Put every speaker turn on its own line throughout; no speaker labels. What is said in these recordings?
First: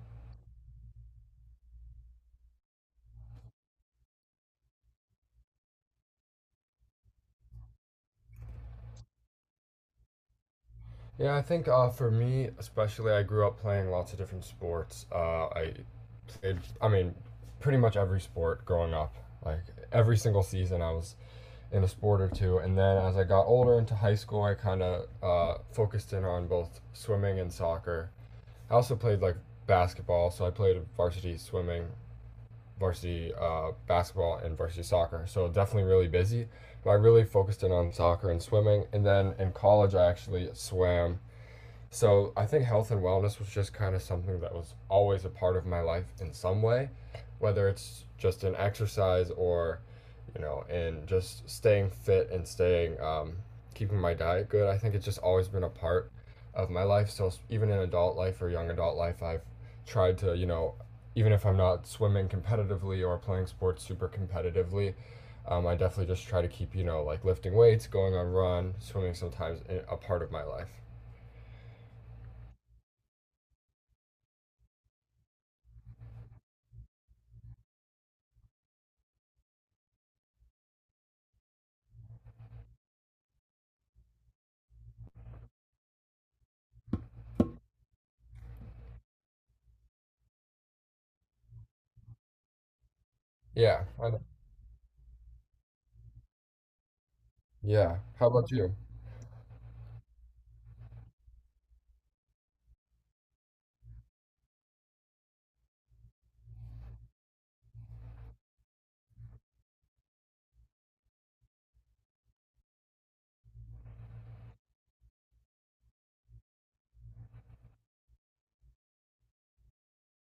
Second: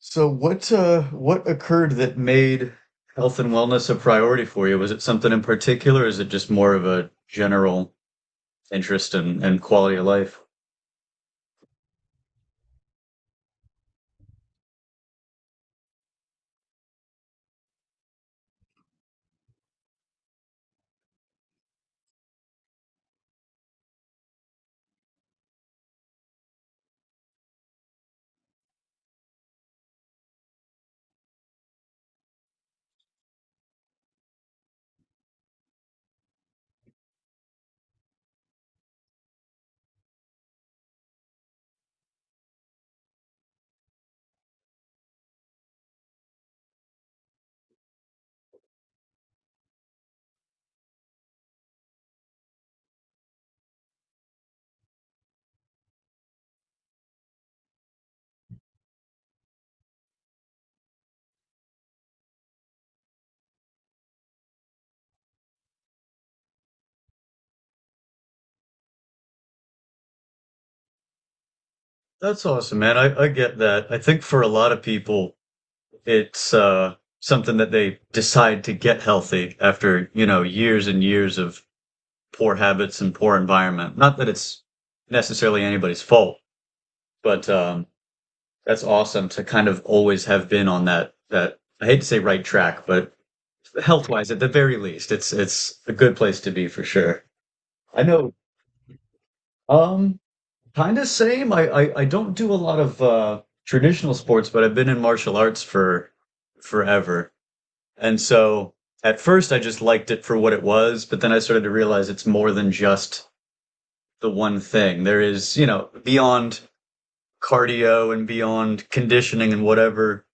So what occurred that made health and wellness a priority for you? Was it something in particular, or is it just more of a general interest and quality of life?
Yeah, I think for me, especially, I grew up playing lots of different sports. I played, I mean, pretty much every sport growing up. Like every single season, I was in a sport or two. And then as I got older into high school, I kind of focused in on both swimming and soccer. I also played like basketball, so I played varsity swimming, varsity basketball, and varsity soccer. So definitely really busy. But I really focused in on soccer and swimming. And then in college, I actually swam, so I think health and wellness was just kind of something that was always a part of my life in some way, whether it's just in exercise or, you know, in just staying fit and staying, keeping my diet good. I think it's just always been a part of my life. So even in adult life or young adult life, I've tried to, you know, even if I'm not swimming competitively or playing sports super competitively, I definitely just try to keep, you know, like lifting weights, going on run, a part of my life.
That's awesome, man. I get that. I think for a lot of people, it's something that they decide to get healthy after, you know, years and years of poor habits and poor environment. Not that it's necessarily anybody's fault, but that's awesome to kind of always have been on that I hate to say right track, but
Yeah,
health
I
wise at the very least it's a good place to be for sure.
Yeah.
I
How
know.
about you?
um Kind of same. I don't do a lot of traditional sports, but I've been in martial arts for forever, and so at first I just liked it for what it was, but then I started to realize it's more than just the one thing. There is, you know, beyond cardio and beyond conditioning and whatever.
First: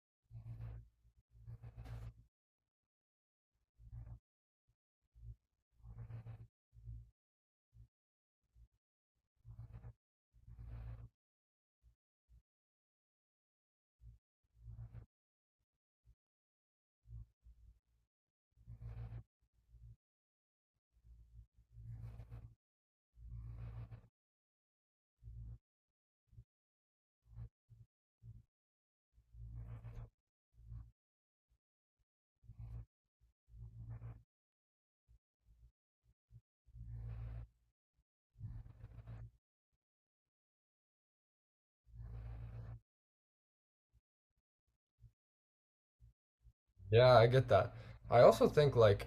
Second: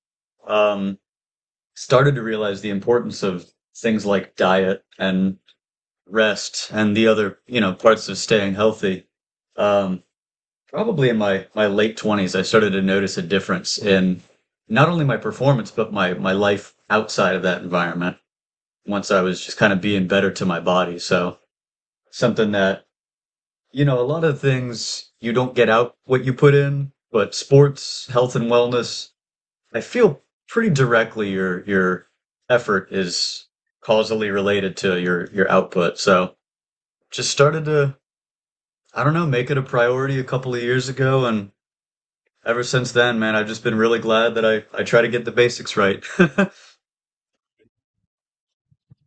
um Started to realize the importance of things like diet and rest and the other, you know, parts of staying healthy. um, Probably in my late 20s I started to notice a difference in not only my performance but my life outside of that environment once I was just kind of being better to my body. So something that, you know, a lot of things you don't get out what you put in, but sports, health and wellness, I feel, pretty directly your effort is causally related to your output. So just started to, I don't know, make it a priority a couple of years ago. And ever since then, man, I've just been really glad that I try to get the basics right.
Yeah, I get that. I also think like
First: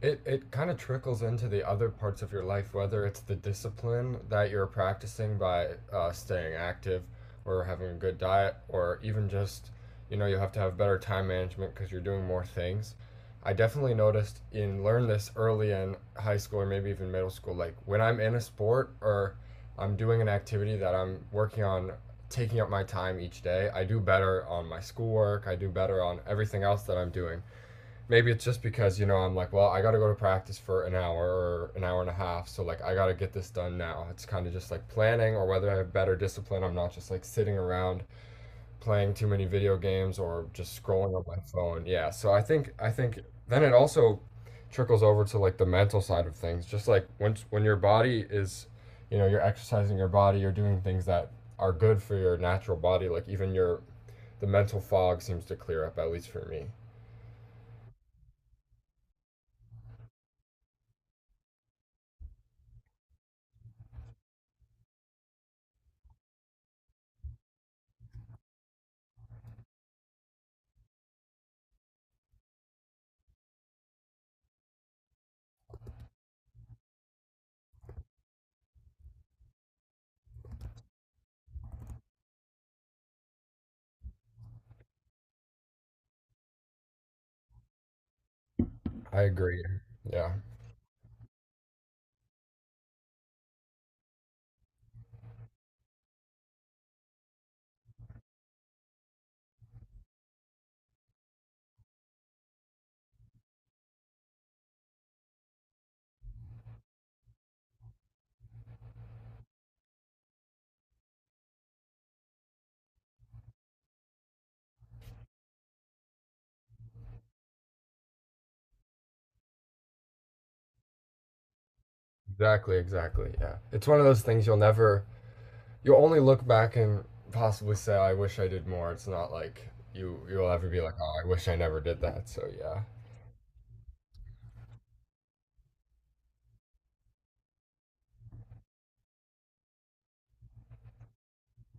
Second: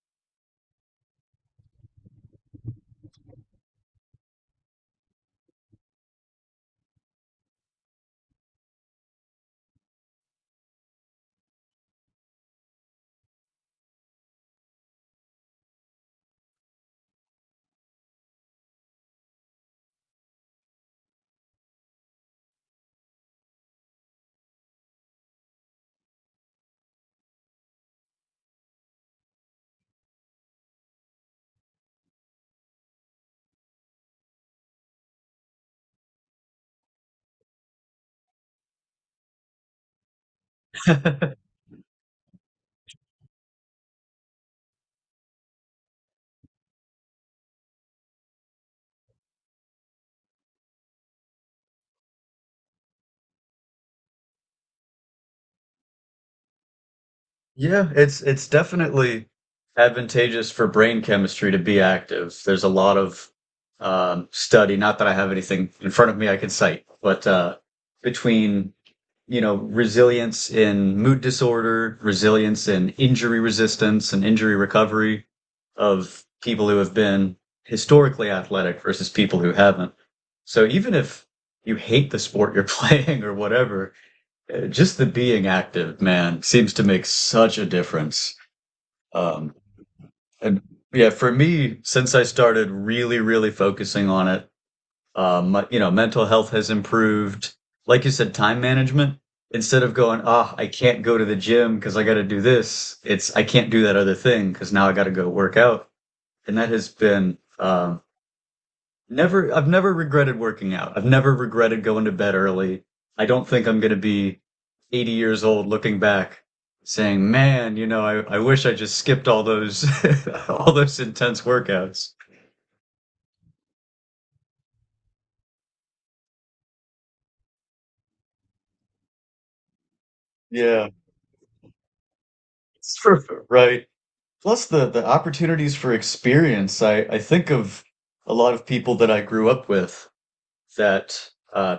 it kind of trickles into the other parts of your life, whether it's the discipline that you're practicing by staying active or having a good diet, or even just, you know, you have to have better time management because you're doing more things. I definitely noticed in learn this early in high school or maybe even middle school, like when I'm in a sport or I'm doing an activity that I'm working on taking up my time each day. I do better on my schoolwork. I do better on everything else that I'm doing. Maybe it's just because, you know, I'm like, well, I got to go to practice for an hour or an hour and a half. So, like, I got to get this done now. It's kind of just like planning, or whether I have better discipline. I'm not just like sitting around playing too many video games or just scrolling on my phone. Yeah, so I think then it also trickles over to like the mental side of things. Just like when your body is, you know, you're exercising your body, you're doing things that are good for your natural body, like even your the mental fog seems to clear up at least for me.
Yeah, it's definitely advantageous for brain chemistry to be active. There's a lot of study, not that I have anything in front of me I can cite, but between, you know, resilience in mood disorder, resilience in injury resistance and injury recovery of people who have been historically athletic versus people who haven't. So even if you hate the sport you're playing or whatever, just the being active, man, seems to make such a difference.
I
Um,
agree. Yeah.
and yeah, for me, since I started really, really focusing on it, my- you know, mental health has improved. Like you said, time management. Instead of going, ah, I can't go to the gym because I got to do this. It's I can't do that other thing because now I got to go work out, and that has been never, I've never regretted working out. I've never regretted going to bed early. I don't think I'm going to be 80 years old looking back saying, man, you know, I wish I just skipped all those, all those intense workouts.
Exactly, exactly. Yeah. It's one of those things you'll never, you'll only look back and possibly say I wish I did more. It's not like you'll ever be
Yeah,
like, "Oh, I wish I never did that." So, yeah.
it's true, right. Plus the opportunities for experience. I think of a lot of people that I grew up with that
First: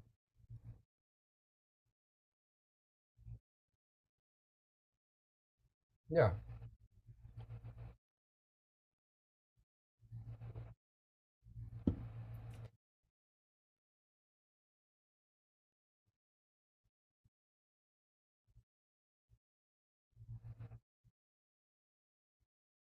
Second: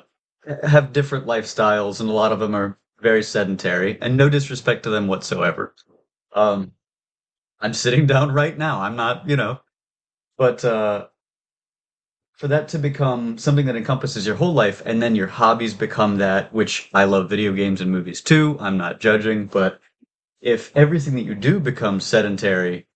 have different lifestyles, and a lot of them are very sedentary, and no disrespect to them whatsoever.
Yeah,
Um, I'm sitting down right now. I'm not, you know, but for that to become something that encompasses your whole life, and then your hobbies become that, which I love video games and movies too. I'm not judging, but if everything that you do becomes sedentary,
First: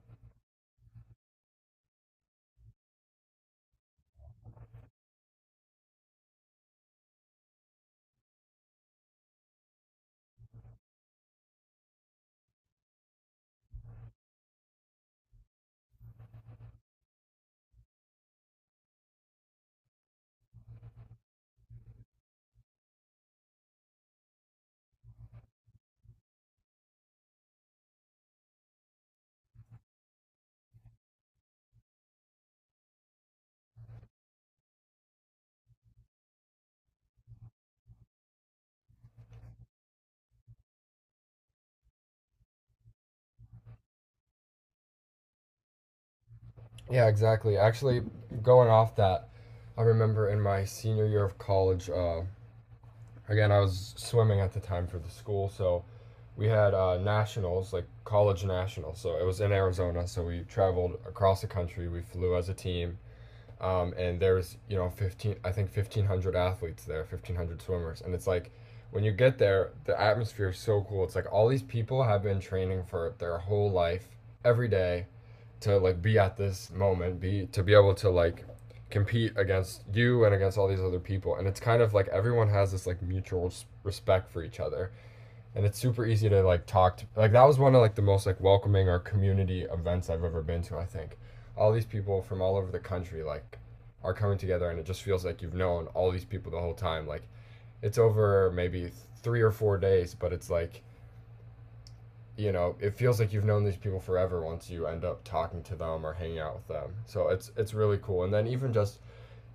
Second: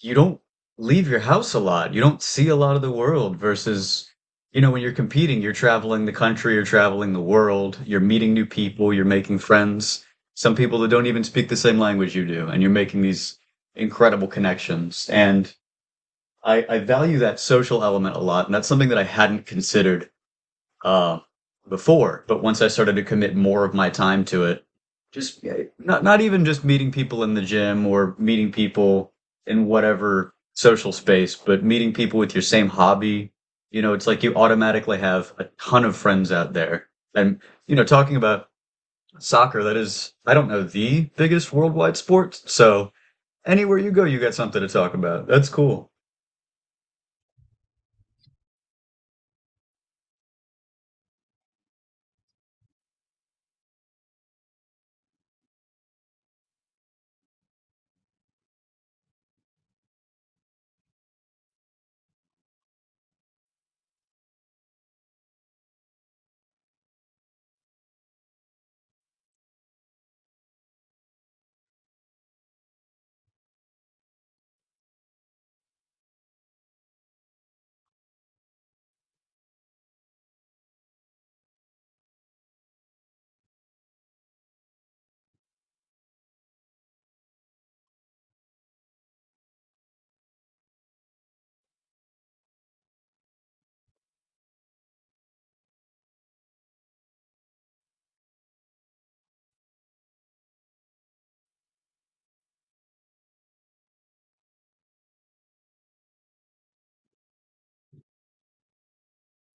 you don't leave your house a lot. You don't see a lot of the world versus, you know, when you're competing, you're traveling the country, you're traveling the world, you're meeting new people, you're making friends. Some people that don't even speak the same language you do, and you're making these incredible connections. And I value that social element a lot, and that's something that I hadn't considered uh, before. But once I started to commit more of my time to it, just yeah, not even just meeting people in the gym or meeting people in whatever social space, but meeting people with your same hobby. You know, it's like you automatically have a ton of friends out there. And, you know, talking about soccer, that is, I don't know, the biggest worldwide sport. So anywhere you go, you got something to talk about. That's cool.
yeah, exactly. Actually, going off that, I remember in my senior year of college, again, I was swimming at the time for the school, so we had nationals, like college nationals. So it was in Arizona, so we traveled across the country. We flew as a team, and there was, you know, I think 1,500 athletes there, 1,500 swimmers. And it's like, when you get there, the atmosphere is so cool. It's like all these people have been training for their whole life, every day, to like be at this moment, be to be able to like compete against you and against all these other people, and it's kind of like everyone has this like mutual respect for each other, and it's super easy to like talk to. Like that was one of like the most like welcoming or community events I've ever been to. I think all these people from all over the country like are coming together, and it just feels like you've known all these people the whole time. Like it's over maybe 3 or 4 days, but it's like, you know, it feels like you've known these people forever once you end up talking to them or hanging out with them. So it's really cool. And then even just,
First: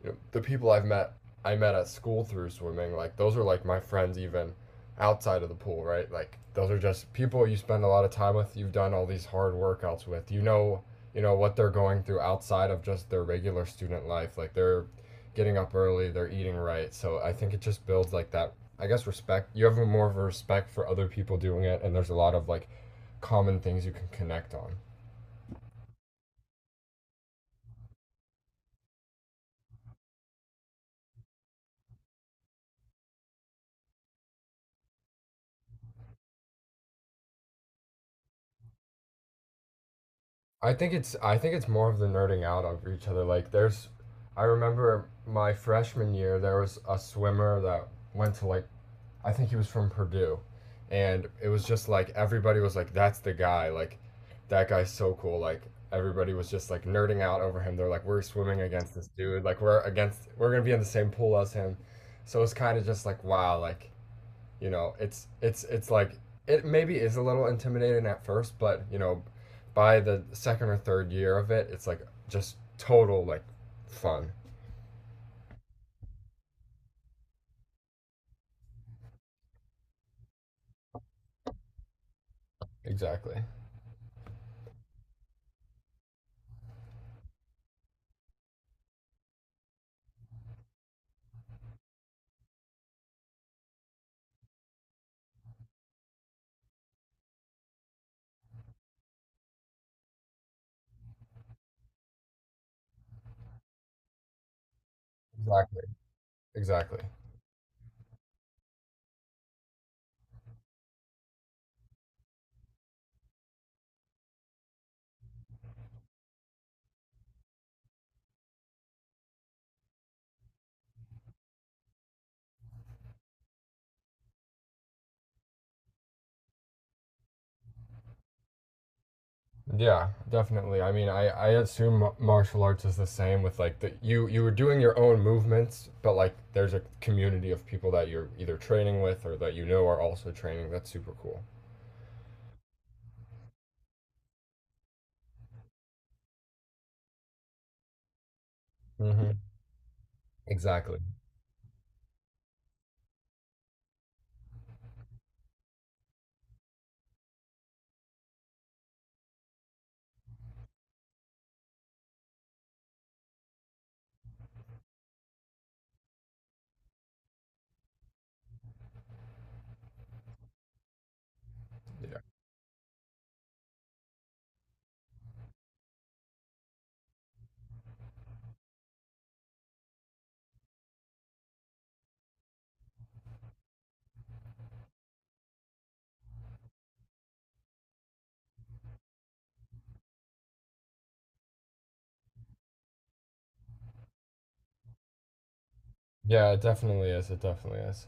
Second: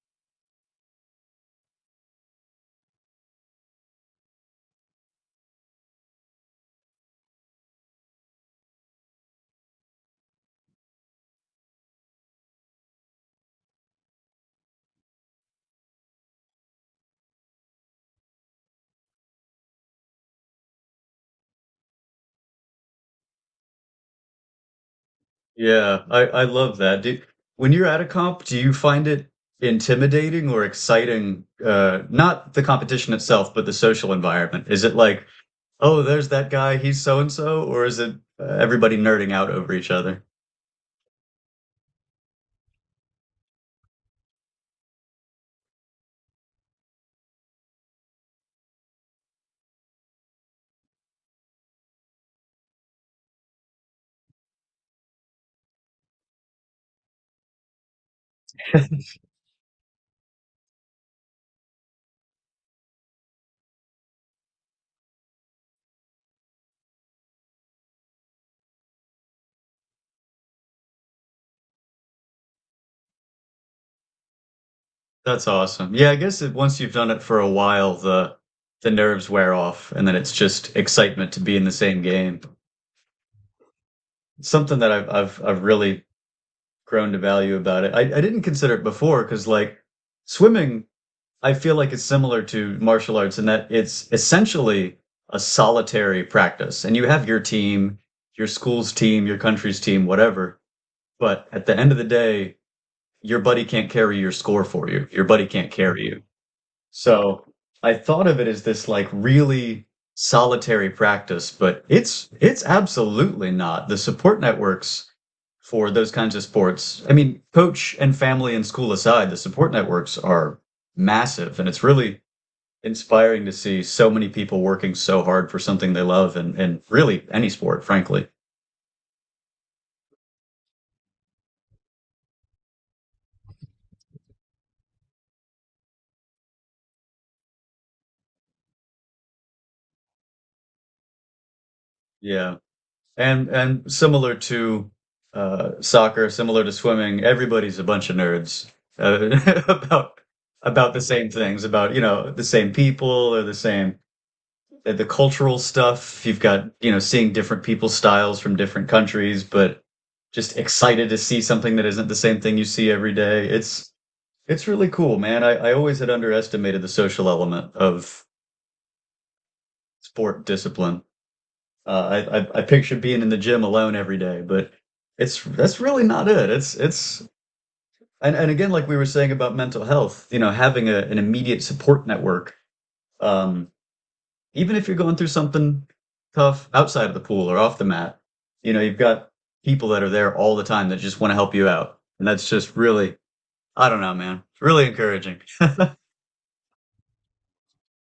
you know, the people I've met, I met at school through swimming, like those are like my friends even outside of the pool, right? Like those are just people you spend a lot of time with, you've done all these hard workouts with. You know what they're going through outside of just their regular student life. Like they're getting up early, they're eating right. So I think it just builds like that, I guess, respect. You have more of a respect for other people doing it, and there's a lot of like common things you can connect on.
Yeah, I love that. Do, when you're at a comp, do you find it intimidating or exciting? Not the competition itself, but the social environment. Is it like, oh, there's that guy, he's so and so, or is it everybody nerding out over each other?
I think it's more of the nerding out of each other. Like there's, I remember my freshman year, there was a swimmer that went to like, I think he was from Purdue, and it was just like everybody was like, that's the guy, like that guy's so cool, like everybody was just like nerding out over him. They're like, we're swimming against this dude, like we're going to be in the same pool as him. So it's kind of just like, wow, like, you know, it's like it maybe is a little intimidating at first, but you know, by the second or third year of it, it's like just total like fun.
That's awesome. Yeah, I guess it, once you've done it for a while, the nerves wear off, and then it's just excitement to be in the same game.
Exactly.
Something that I've really grown to value about it. I didn't consider it before because like swimming. I feel like it's similar to martial arts in that it's essentially a solitary practice. And you have your team, your school's team, your country's team, whatever. But at the end of the day, your buddy can't carry your score for you. Your buddy can't
Exactly.
carry you.
Exactly.
So I thought of it as this like really solitary practice, but it's absolutely not. The support networks for those kinds of sports, I mean, coach and family and school aside, the support networks are massive, and it's really inspiring to see so many people working so hard for something they love and really any sport, frankly.
Yeah, definitely. I mean, I assume martial arts is the same with like the you were doing your own movements, but like there's a community of people that you're either training with or that you know are also training. That's super cool.
Yeah. And similar to soccer, similar to swimming, everybody's a bunch of nerds
Mm-hmm.
uh, about
Exactly.
the same things, about, you know, the same people or the same the cultural stuff. You've got, you know, seeing different people's styles from different countries, but just excited to see something that isn't the same thing you see every day. It's really cool, man. I always had underestimated the social element of sport discipline.
Yeah.
I pictured being in the gym alone every day, but it's that's really not it. It's And again, like we were saying about mental health, you know, having a, an immediate support network, um, even if you're going through something tough outside of the pool or off the mat, you know, you've got people that are there all the time that just want to help you out, and that's just really, I don't know, man. It's really encouraging.
Yeah, it definitely is. It definitely is.